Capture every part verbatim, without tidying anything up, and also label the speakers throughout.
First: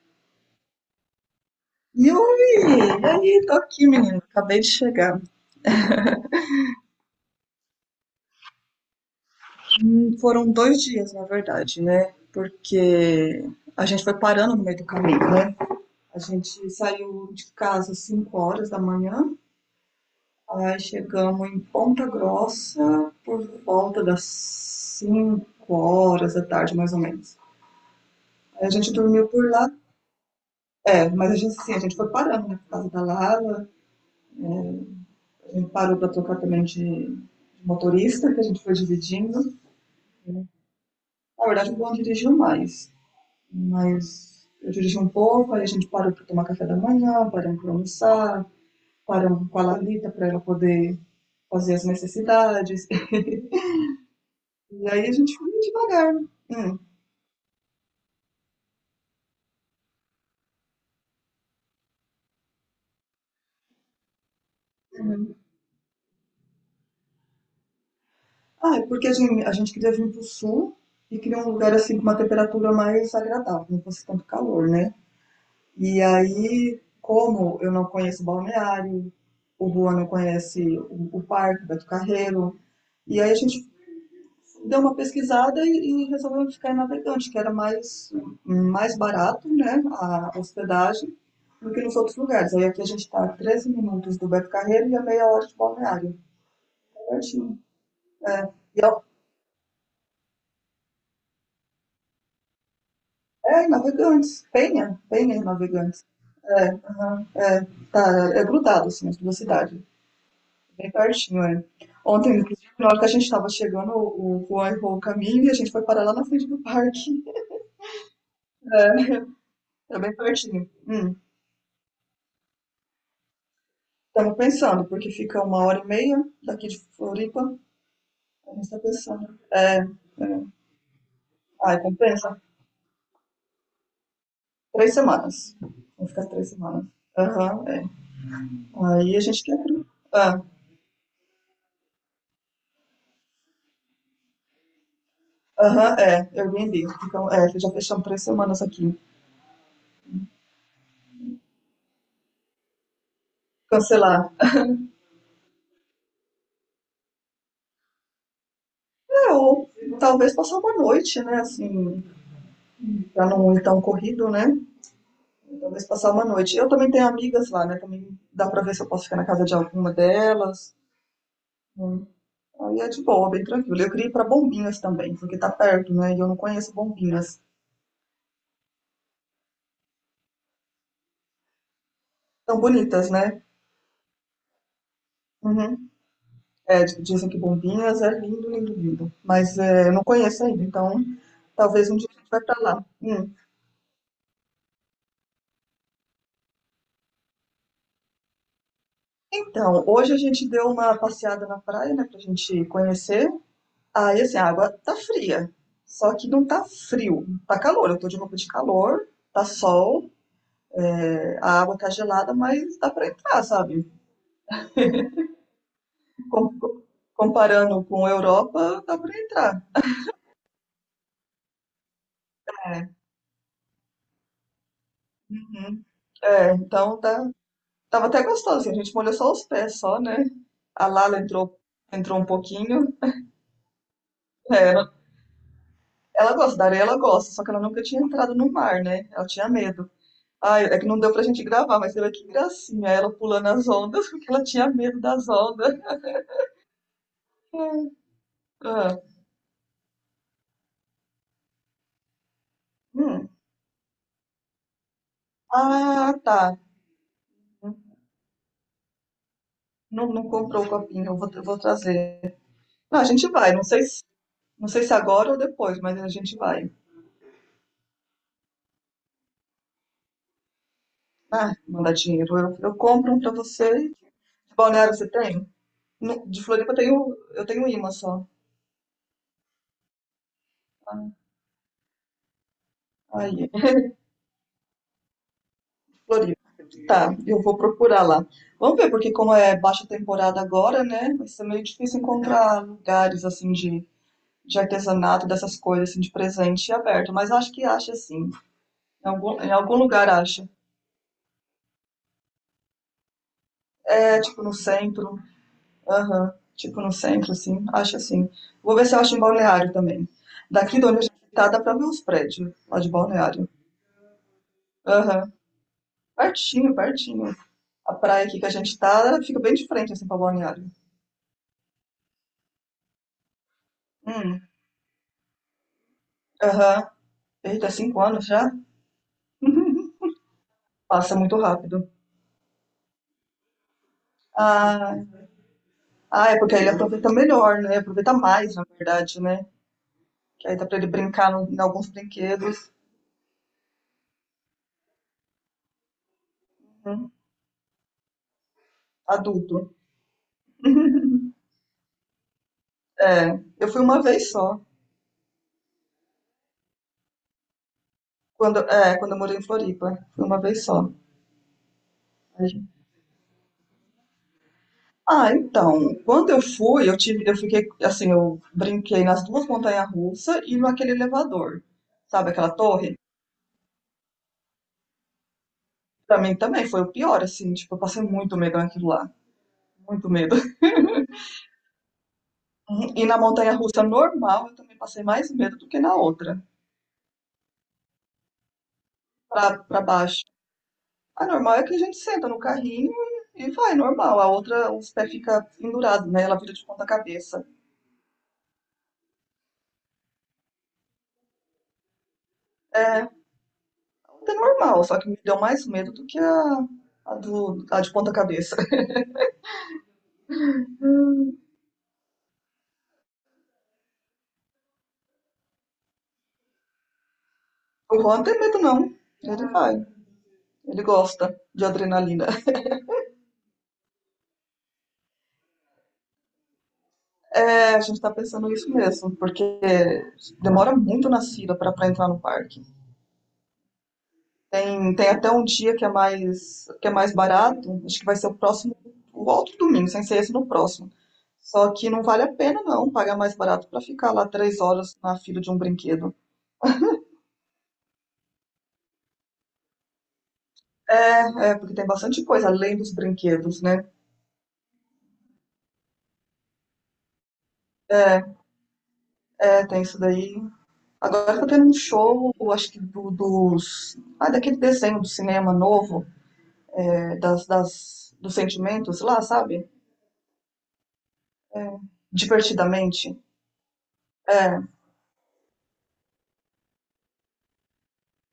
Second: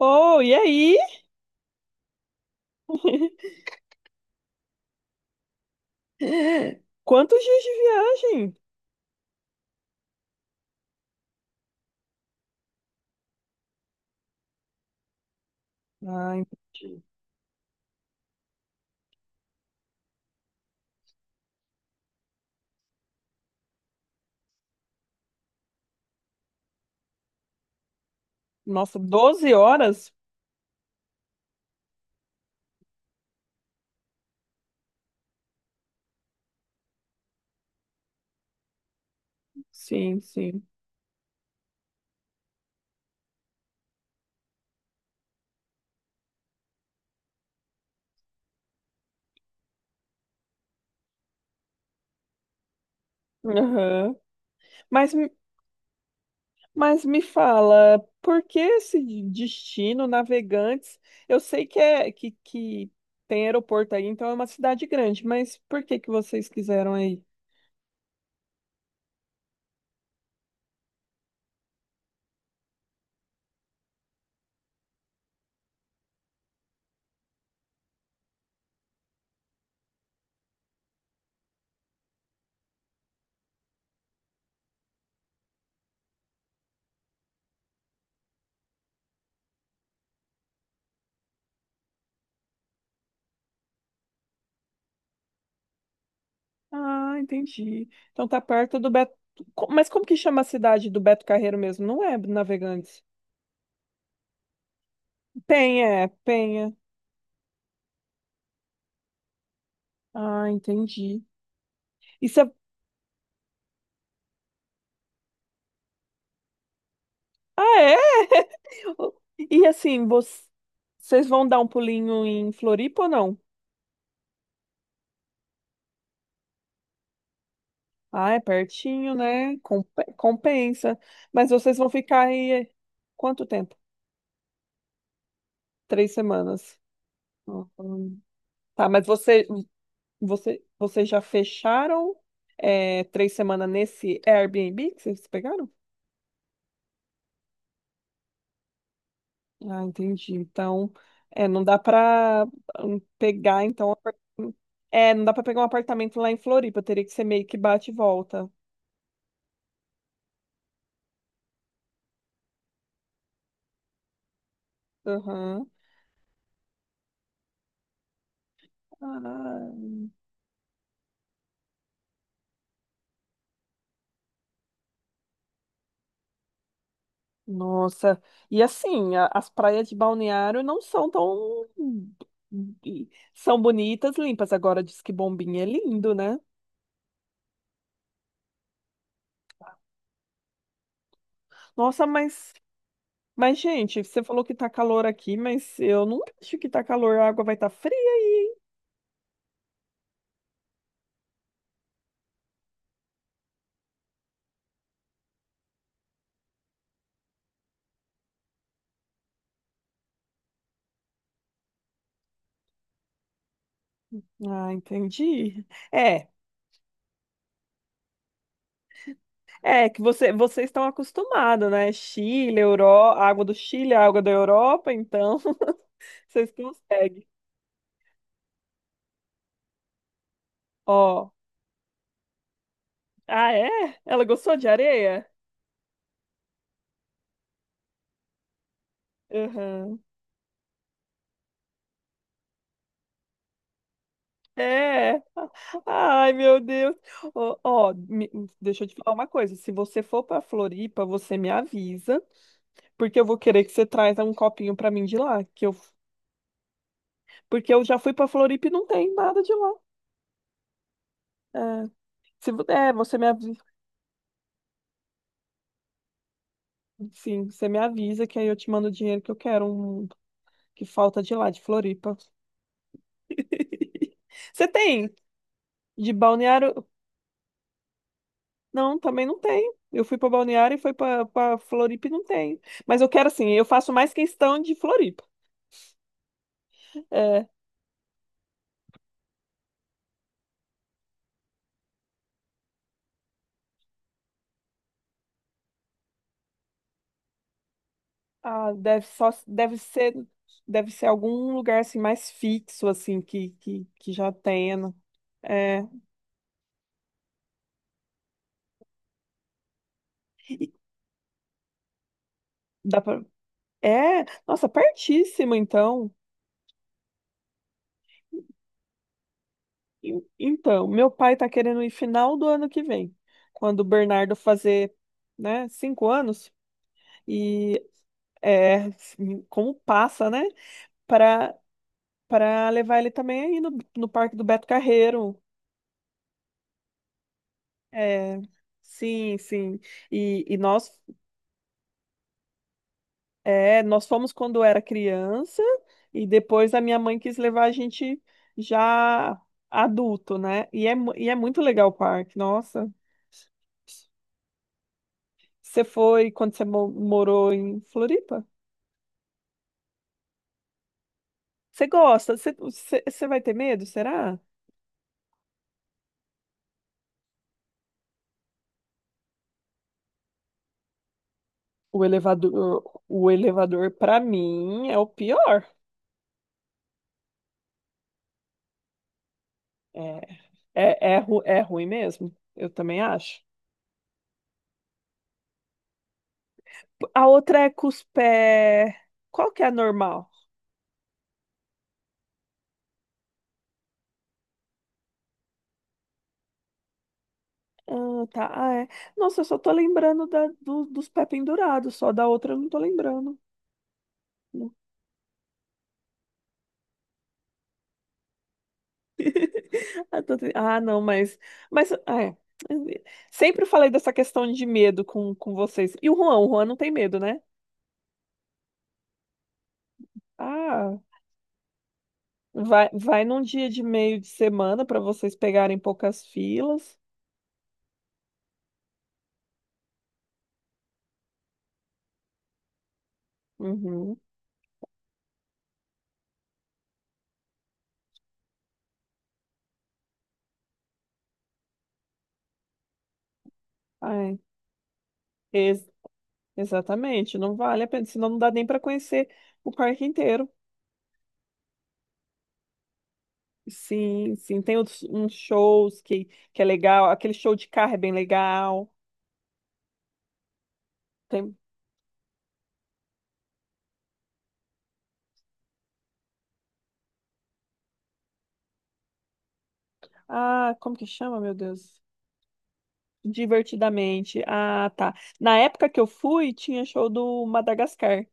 Speaker 1: Oh, e aí?
Speaker 2: Yuri, e aí, tô aqui, menino. Acabei de chegar.
Speaker 1: Quantos dias de viagem?
Speaker 2: Hum, Foram dois dias, na verdade, né? Porque a gente foi parando no meio do caminho, né? A
Speaker 1: Ai,
Speaker 2: gente saiu de casa às cinco horas da manhã, aí chegamos em Ponta Grossa por volta das cinco horas da tarde, mais ou menos. Aí a gente
Speaker 1: nossa,
Speaker 2: dormiu por
Speaker 1: doze
Speaker 2: lá.
Speaker 1: horas?
Speaker 2: É, mas a gente, assim, a gente foi parando na casa da Lara, a gente parou pra trocar também de de motorista, que a gente foi dividindo.
Speaker 1: Sim, sim.
Speaker 2: Na verdade, eu não dirigiu mais, mas eu dirigi um pouco, aí a gente parou para tomar café da manhã, paramos para almoçar, paramos com a Lalita para ela poder fazer as necessidades.
Speaker 1: Aham.
Speaker 2: E aí a
Speaker 1: Mas, me-
Speaker 2: gente foi devagar. Hum.
Speaker 1: mas me fala, por que esse de- destino, Navegantes? Eu sei que é que, que tem aeroporto aí, então é uma cidade grande,
Speaker 2: Uhum.
Speaker 1: mas por que que vocês quiseram aí?
Speaker 2: Ah, é porque a gente, a gente queria vir para o sul e queria um lugar assim com uma temperatura mais agradável, não fosse tanto calor, né? E aí, como eu não conheço o balneário, o Juan não conhece o, o parque, o Beto Carreiro, e aí a gente deu uma pesquisada e, e resolveu ficar em Navegante, que era mais, mais barato, né, a hospedagem do que nos outros lugares. Aí aqui a gente está a treze minutos do Beto Carreiro e a meia hora de balneário. Tá
Speaker 1: Ah,
Speaker 2: pertinho.
Speaker 1: entendi. Então tá
Speaker 2: É.
Speaker 1: perto
Speaker 2: E
Speaker 1: do
Speaker 2: ao-
Speaker 1: Beto. Co- Mas como que chama a cidade do Beto Carreiro mesmo? Não é Navegantes.
Speaker 2: é, Navegantes, Penha, Penha em
Speaker 1: Penha,
Speaker 2: Navegantes.
Speaker 1: é,
Speaker 2: É,
Speaker 1: Penha.
Speaker 2: aham, é, tá, é grudado, assim, as duas cidades,
Speaker 1: Ah,
Speaker 2: bem
Speaker 1: entendi.
Speaker 2: pertinho, é. Ontem,
Speaker 1: Isso é...
Speaker 2: inclusive, na hora que a gente estava chegando, o o Juan errou o caminho e a gente foi parar lá na frente do parque,
Speaker 1: Ah, é?
Speaker 2: é
Speaker 1: E
Speaker 2: é
Speaker 1: assim,
Speaker 2: bem
Speaker 1: voc-
Speaker 2: pertinho. Hum.
Speaker 1: vocês vão dar um pulinho em Floripa ou não?
Speaker 2: Estamos pensando, porque fica uma hora e meia daqui de Floripa.
Speaker 1: Ah, é
Speaker 2: A gente está
Speaker 1: pertinho,
Speaker 2: pensando.
Speaker 1: né? Com-
Speaker 2: É,
Speaker 1: Compensa. Mas vocês
Speaker 2: ai,
Speaker 1: vão ficar
Speaker 2: compensa?
Speaker 1: aí eh, quanto tempo?
Speaker 2: Três semanas. Vamos
Speaker 1: Três
Speaker 2: ficar três
Speaker 1: semanas.
Speaker 2: semanas. Aham, é.
Speaker 1: Uhum. Tá, mas
Speaker 2: Aí a gente
Speaker 1: você,
Speaker 2: quer. Ah,
Speaker 1: você, vocês já fecharam é, três semanas nesse Airbnb que vocês pegaram?
Speaker 2: aham, é. Eu entendi. Então, é, já fechamos três semanas aqui.
Speaker 1: Ah, entendi. Então, é, não dá para pegar, então, apar-
Speaker 2: Cancelar.
Speaker 1: hum, é, não dá para pegar um apartamento lá em Floripa, teria que ser meio que bate e volta.
Speaker 2: É, ou talvez passar uma noite, né? Assim, pra não ir tão corrido, né?
Speaker 1: Aham.
Speaker 2: Talvez passar uma noite. Eu também tenho amigas lá, né? Também dá pra ver se eu posso ficar na casa de
Speaker 1: Ah,
Speaker 2: alguma delas. Aí é de boa, bem tranquilo. Eu queria ir pra Bombinhas também, porque tá perto, né? E eu não conheço Bombinhas.
Speaker 1: nossa. E assim, a- as praias de Balneário não são tão.
Speaker 2: Tão bonitas, né?
Speaker 1: São bonitas, limpas. Agora diz que Bombinha é
Speaker 2: Uhum.
Speaker 1: lindo, né?
Speaker 2: É, di- dizem que Bombinhas é lindo, lindo, lindo. Mas é, eu não conheço ainda, então talvez um
Speaker 1: Nossa,
Speaker 2: dia a gente vai
Speaker 1: mas
Speaker 2: pra lá. Hum.
Speaker 1: Mas, gente, você falou que tá calor aqui, mas eu não acho que tá calor. A água vai estar fria aí,
Speaker 2: Então, hoje a gente deu uma passeada na praia, né? Pra gente conhecer. Aí, assim, a água tá fria. Só que não tá frio. Tá calor, eu tô de roupa de calor, tá sol, é, a água tá gelada, mas dá pra entrar, sabe?
Speaker 1: hein? Ah, entendi. É,
Speaker 2: com- comparando com a Europa, dá pra entrar.
Speaker 1: é que você, vocês estão acostumados, né? Chile, Euro...
Speaker 2: É.
Speaker 1: a água do Chile, a água da Europa, então
Speaker 2: Uhum.
Speaker 1: vocês
Speaker 2: É, então
Speaker 1: conseguem.
Speaker 2: tá, tava até gostosinho. A gente molhou só os pés, só, né? A Lala
Speaker 1: Ó,
Speaker 2: entrou, entrou um pouquinho.
Speaker 1: ah, é? Ela gostou
Speaker 2: É,
Speaker 1: de
Speaker 2: ela,
Speaker 1: areia?
Speaker 2: ela gosta, da areia ela gosta, só que ela nunca tinha entrado no mar, né? Ela tinha medo.
Speaker 1: Aham.
Speaker 2: Ai, é que não deu pra gente gravar, mas você vê que gracinha ela pulando as ondas, porque ela tinha medo
Speaker 1: É.
Speaker 2: das ondas.
Speaker 1: Ai, meu Deus. Ó,
Speaker 2: É.
Speaker 1: ó, me- deixa eu te
Speaker 2: Ah,
Speaker 1: falar uma coisa. Se você for pra Floripa, você me avisa, porque eu
Speaker 2: hum.
Speaker 1: vou querer que você traz um copinho pra mim de lá, que eu,
Speaker 2: Ah, tá.
Speaker 1: porque eu já fui pra Floripa e não tem nada de lá.
Speaker 2: Não, não comprou o copinho, eu vou, eu
Speaker 1: É,
Speaker 2: vou trazer.
Speaker 1: se, vo- é,
Speaker 2: Não, a
Speaker 1: você
Speaker 2: gente
Speaker 1: me
Speaker 2: vai,
Speaker 1: avisa,
Speaker 2: não sei se, não sei se agora ou depois, mas a gente vai.
Speaker 1: sim, você me avisa que aí eu te mando o dinheiro que eu quero, um que falta de lá,
Speaker 2: Ah,
Speaker 1: de
Speaker 2: mandar
Speaker 1: Floripa.
Speaker 2: dinheiro. Eu, eu compro um pra você. De
Speaker 1: Você
Speaker 2: Balneário você
Speaker 1: tem
Speaker 2: tem?
Speaker 1: de
Speaker 2: No- De Floripa eu
Speaker 1: Balneário?
Speaker 2: tenho, eu tenho imã só.
Speaker 1: Não, também não tem. Eu fui para Balneário e foi
Speaker 2: Ah,
Speaker 1: para para Floripa e não tem. Mas eu quero assim,
Speaker 2: aí,
Speaker 1: eu faço mais questão de Floripa.
Speaker 2: Floripa. Tá, eu
Speaker 1: É,
Speaker 2: vou procurar lá. Vamos ver, porque como é baixa temporada agora, né? Vai ser meio difícil encontrar lugares assim de, de artesanato, dessas coisas assim, de presente aberto. Mas acho que acha sim.
Speaker 1: ah, deve
Speaker 2: Em
Speaker 1: só
Speaker 2: algum, em algum
Speaker 1: deve
Speaker 2: lugar
Speaker 1: ser
Speaker 2: acha.
Speaker 1: deve ser algum lugar assim mais fixo assim que que, que
Speaker 2: É
Speaker 1: já
Speaker 2: tipo no
Speaker 1: tenha. Né?
Speaker 2: centro.
Speaker 1: É,
Speaker 2: Aham. Tipo no centro, assim. Acho assim. Vou ver se eu acho em Balneário também. Daqui de onde a gente tá, dá pra ver os prédios lá de
Speaker 1: dá para
Speaker 2: Balneário.
Speaker 1: É, nossa,
Speaker 2: Aham.
Speaker 1: pertíssimo então.
Speaker 2: Pertinho, pertinho. A praia aqui que a gente tá ela fica bem de frente, assim, pra
Speaker 1: E-
Speaker 2: Balneário.
Speaker 1: Então, meu pai tá querendo ir final do ano que vem, quando o Bernardo
Speaker 2: Hum.
Speaker 1: fazer, né, cinco anos.
Speaker 2: Aham. Eita,
Speaker 1: E
Speaker 2: cinco anos já?
Speaker 1: é, assim, como passa, né?
Speaker 2: Passa muito
Speaker 1: Para
Speaker 2: rápido.
Speaker 1: Para levar ele também aí no, no Parque do Beto
Speaker 2: Ah,
Speaker 1: Carreiro.
Speaker 2: ah, é porque aí ele aproveita melhor, né? Aproveita
Speaker 1: É,
Speaker 2: mais, na verdade,
Speaker 1: sim,
Speaker 2: né?
Speaker 1: sim. E,
Speaker 2: Que
Speaker 1: e
Speaker 2: aí dá pra ele
Speaker 1: nós,
Speaker 2: brincar no- em alguns brinquedos.
Speaker 1: é, nós fomos quando era criança e depois a minha
Speaker 2: Uhum.
Speaker 1: mãe quis levar a gente já
Speaker 2: Adulto.
Speaker 1: adulto, né? E é, mu- e é muito legal o parque, nossa.
Speaker 2: É, eu fui uma vez só.
Speaker 1: Você foi quando você mo- morou em Floripa?
Speaker 2: Quando, é, quando eu morei em Floripa. Fui uma vez só.
Speaker 1: Você gosta? Você, você, você vai ter medo, será?
Speaker 2: Ah, então, quando eu fui, eu tive, eu fiquei assim, eu brinquei nas duas montanhas-russas e naquele elevador,
Speaker 1: O
Speaker 2: sabe aquela torre?
Speaker 1: elevador, o elevador para mim é o pior.
Speaker 2: Pra mim também foi o pior, assim, tipo, eu passei muito medo naquilo lá,
Speaker 1: É,
Speaker 2: muito medo.
Speaker 1: é, é, ru- é ruim mesmo, eu
Speaker 2: Uhum.
Speaker 1: também
Speaker 2: E na
Speaker 1: acho.
Speaker 2: montanha-russa normal, eu também passei mais medo do que na outra,
Speaker 1: A outra é cuspé. Qual
Speaker 2: pra,
Speaker 1: que é a
Speaker 2: pra baixo.
Speaker 1: normal?
Speaker 2: A normal é que a gente senta no carrinho e e vai, normal. A outra, os pés ficam pendurados, né? Ela vira de ponta cabeça.
Speaker 1: Ah, tá. Ah, é. Nossa, eu só tô lembrando da, do- dos pé pendurados, só da outra eu não tô
Speaker 2: É,
Speaker 1: lembrando.
Speaker 2: a outra é normal, só que me deu mais medo do que a, a, do, a de ponta cabeça.
Speaker 1: Ah, tô tri- ah, não, mas. Mas, ah, é. Sempre falei dessa questão de medo com, com vocês. E o Juan? O Juan não tem medo, né?
Speaker 2: O Juan não tem medo, não. Ele vai. Ele
Speaker 1: Ah,
Speaker 2: gosta de adrenalina.
Speaker 1: vai, vai num dia de meio de semana para vocês pegarem poucas filas.
Speaker 2: É, a gente tá pensando isso mesmo, porque demora muito na fila pra pra entrar no parque.
Speaker 1: Uhum.
Speaker 2: Hum, Tem até um dia que é mais que é mais barato. Acho que vai ser o próximo, o outro domingo, sem ser esse no próximo. Só que não vale a pena não pagar mais barato pra ficar lá
Speaker 1: Ai,
Speaker 2: três horas na fila de um brinquedo.
Speaker 1: exatamente, não vale a pena, senão não dá nem para conhecer o parque inteiro.
Speaker 2: É, é, porque tem bastante coisa além dos brinquedos, né?
Speaker 1: Sim, sim, tem outros- uns shows que, que é legal, aquele show de carro é bem legal.
Speaker 2: É, tem isso daí. Agora tá
Speaker 1: Tem,
Speaker 2: tendo um show, acho que do, dos. Ah, daquele desenho do cinema novo, é, das, das, dos sentimentos lá, sabe?
Speaker 1: ah, como que chama, meu Deus?
Speaker 2: Divertidamente.
Speaker 1: Divertidamente.
Speaker 2: É.
Speaker 1: Ah, tá. Na época que eu fui, tinha show do Madagascar.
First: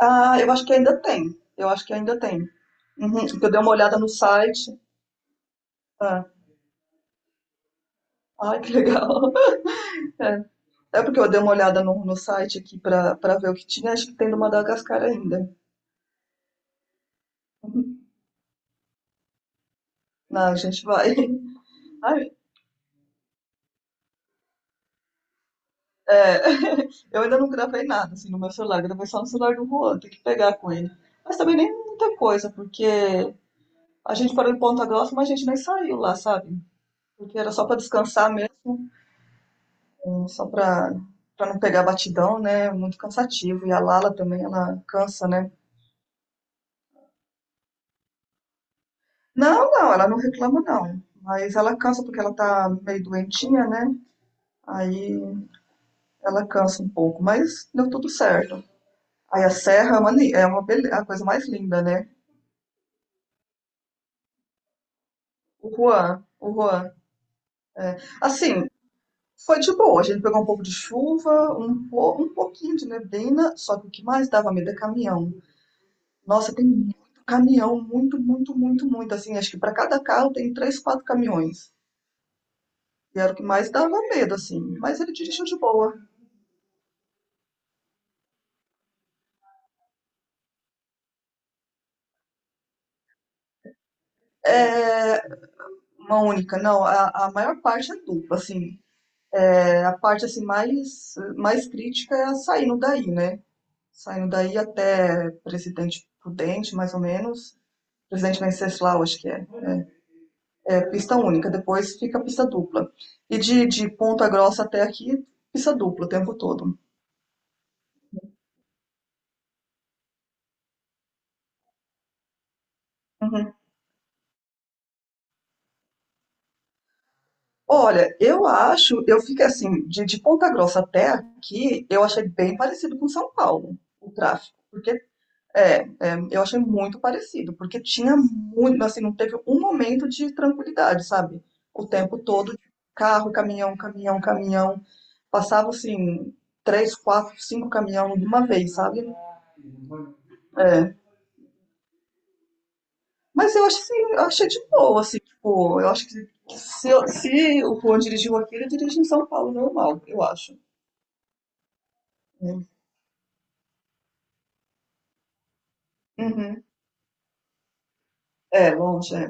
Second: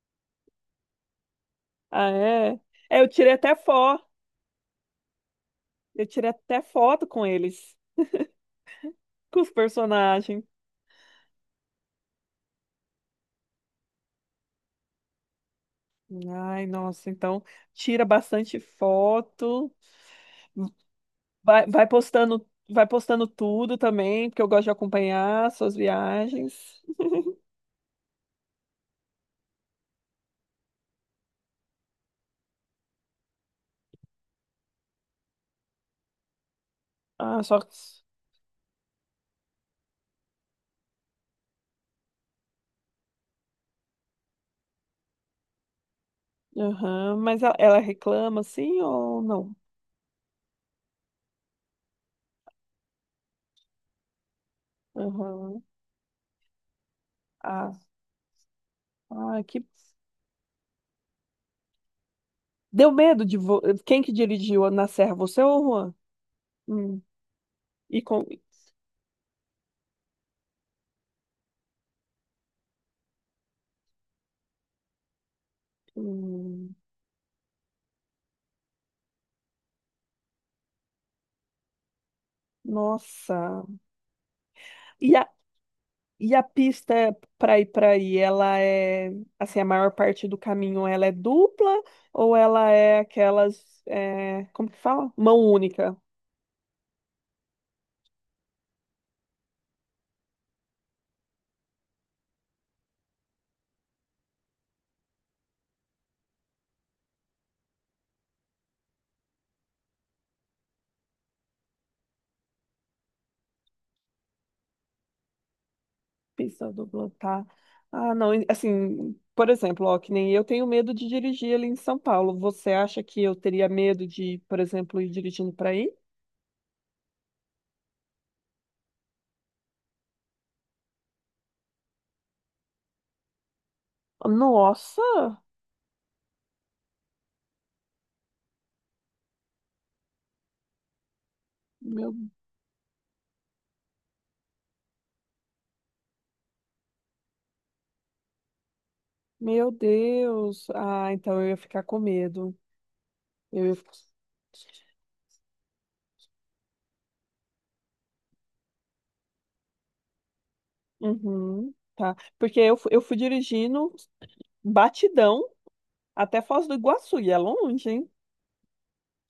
Speaker 2: Ah, eu acho que ainda tem. Eu acho que
Speaker 1: Ah,
Speaker 2: ainda tem.
Speaker 1: é? É, eu
Speaker 2: Uhum,
Speaker 1: tirei
Speaker 2: porque eu
Speaker 1: até
Speaker 2: dei uma olhada
Speaker 1: foto,
Speaker 2: no site.
Speaker 1: eu
Speaker 2: Ah,
Speaker 1: tirei até foto com eles,
Speaker 2: ai, que legal.
Speaker 1: com os personagens.
Speaker 2: É, é porque eu dei uma olhada no, no site aqui pra, pra ver o que tinha. Acho que tem do Madagascar ainda.
Speaker 1: Ai, nossa, então tira bastante foto.
Speaker 2: Ah, a gente vai.
Speaker 1: Vai, vai
Speaker 2: Ai,
Speaker 1: postando, vai postando tudo também, porque eu gosto de acompanhar suas
Speaker 2: é,
Speaker 1: viagens.
Speaker 2: eu ainda não gravei nada assim no meu celular, gravei só no celular do Juan, tem que pegar com ele. Mas também nem muita coisa, porque a gente parou em Ponta Grossa, mas a gente nem saiu lá, sabe? Porque
Speaker 1: Ah,
Speaker 2: era
Speaker 1: só.
Speaker 2: só pra descansar mesmo, eh, só pra para não pegar batidão, né? Muito cansativo. E a Lala também, ela cansa, né?
Speaker 1: Aham, mas ela, ela reclama assim ou não?
Speaker 2: Não, não, ela não reclama não, mas ela cansa porque ela tá meio doentinha, né? Aí
Speaker 1: Aham.
Speaker 2: ela cansa um pouco, mas
Speaker 1: Ah,
Speaker 2: deu tudo certo.
Speaker 1: ah,
Speaker 2: Aí a
Speaker 1: que.
Speaker 2: serra é uma, ni- é uma bele- a coisa mais linda, né?
Speaker 1: Deu medo de. Vo- Quem que dirigiu na Serra? Você ou
Speaker 2: O
Speaker 1: o Juan?
Speaker 2: Juan, o Juan.
Speaker 1: Hum.
Speaker 2: é.
Speaker 1: E com.
Speaker 2: Assim, foi de boa. A gente pegou um pouco de chuva, um, po- um pouquinho de neblina, só que o que mais dava medo é caminhão. Nossa, tem
Speaker 1: Hum.
Speaker 2: muito caminhão, muito, muito, muito, muito. Assim, acho que para cada carro tem três, quatro caminhões. E era o que
Speaker 1: Nossa.
Speaker 2: mais dava medo, assim. Mas
Speaker 1: E
Speaker 2: ele dirigiu de boa.
Speaker 1: E a pista para ir para aí, ela é assim, a maior parte do caminho ela é dupla ou ela é aquelas, é, como que
Speaker 2: É
Speaker 1: fala? Mão única.
Speaker 2: uma única, não. A, a maior parte é dupla, assim. É, a parte assim mais mais crítica é a saindo daí, né? Saindo daí até Presidente Prudente, mais ou menos. Presidente Venceslau, acho que é. É pista única, depois fica pista dupla. E de, de Ponta Grossa até aqui, pista dupla o tempo
Speaker 1: Pista
Speaker 2: todo.
Speaker 1: dupla, tá? Ah, não, e, assim, por exemplo, ó, que nem eu tenho medo de dirigir ali em São Paulo. Você acha que eu
Speaker 2: Uhum.
Speaker 1: teria medo de, por exemplo, ir dirigindo para aí?
Speaker 2: Olha, eu acho, eu fico assim, de, de Ponta Grossa até aqui, eu achei bem parecido com São Paulo, o tráfego. Porque
Speaker 1: Nossa,
Speaker 2: é, é, eu achei muito parecido, porque tinha muito, assim, não teve um momento de tranquilidade, sabe? O
Speaker 1: meu,
Speaker 2: tempo todo, carro, caminhão, caminhão, caminhão. Passava assim, três, quatro, cinco caminhão de uma vez, sabe?
Speaker 1: meu Deus.
Speaker 2: É,
Speaker 1: Ah, então eu ia ficar com medo.
Speaker 2: mas
Speaker 1: Eu
Speaker 2: eu acho
Speaker 1: ia...
Speaker 2: assim, eu achei de boa, assim, tipo, eu acho que se, eu- se o Juan dirigiu aqui, ele dirige em São Paulo normal, eu acho.
Speaker 1: Uhum, tá. Porque
Speaker 2: Né?
Speaker 1: eu, fu- eu fui dirigindo. Batidão até
Speaker 2: Uhum.
Speaker 1: Foz do Iguaçu, e é longe, hein?
Speaker 2: É, longe, é.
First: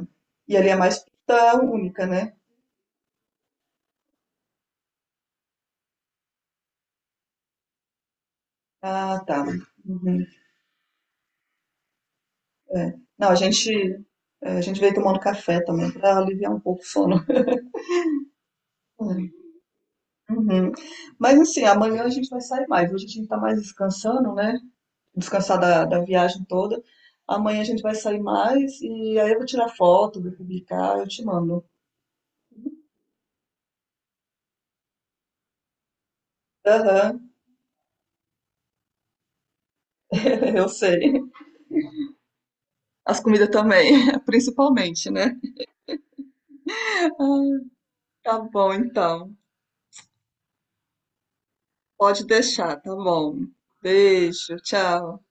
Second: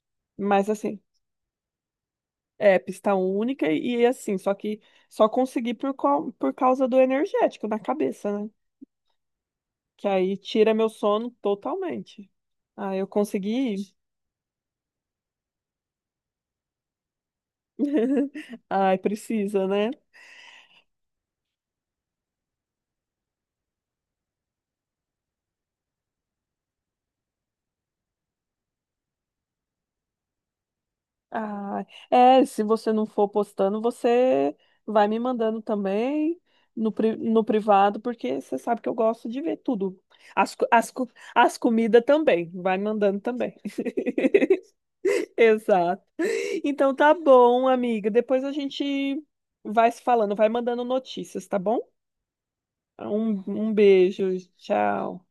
Speaker 2: E
Speaker 1: Mas
Speaker 2: ali é mais
Speaker 1: assim,
Speaker 2: pista única, né?
Speaker 1: é pista única e, e assim, só que só consegui por, cau- por causa do energético na cabeça, né?
Speaker 2: Ah, tá.
Speaker 1: Que
Speaker 2: Uhum,
Speaker 1: aí tira meu sono totalmente. Ah,
Speaker 2: é.
Speaker 1: eu
Speaker 2: Não, a gente,
Speaker 1: consegui ir.
Speaker 2: é, a gente veio tomando café também para aliviar um pouco o sono.
Speaker 1: Ai,
Speaker 2: É.
Speaker 1: precisa, né?
Speaker 2: Uhum. Mas assim, amanhã a gente vai sair mais. Hoje a gente tá mais descansando, né? Descansar da, da viagem toda. Amanhã a gente vai sair mais e aí eu vou tirar foto, vou publicar, eu te mando.
Speaker 1: Ah, é, se você não for postando, você vai me mandando também no, pri-
Speaker 2: Aham,
Speaker 1: no privado, porque você sabe que eu gosto de ver tudo. As, co-
Speaker 2: eu
Speaker 1: as, co-
Speaker 2: sei.
Speaker 1: As comidas também, vai mandando
Speaker 2: As comidas
Speaker 1: também.
Speaker 2: também, principalmente, né?
Speaker 1: Exato. Então tá bom, amiga.
Speaker 2: Tá
Speaker 1: Depois a
Speaker 2: bom,
Speaker 1: gente
Speaker 2: então.
Speaker 1: vai se falando, vai mandando notícias, tá bom?
Speaker 2: Pode deixar, tá
Speaker 1: Um,
Speaker 2: bom.
Speaker 1: um beijo,
Speaker 2: Beijo, tchau.
Speaker 1: tchau.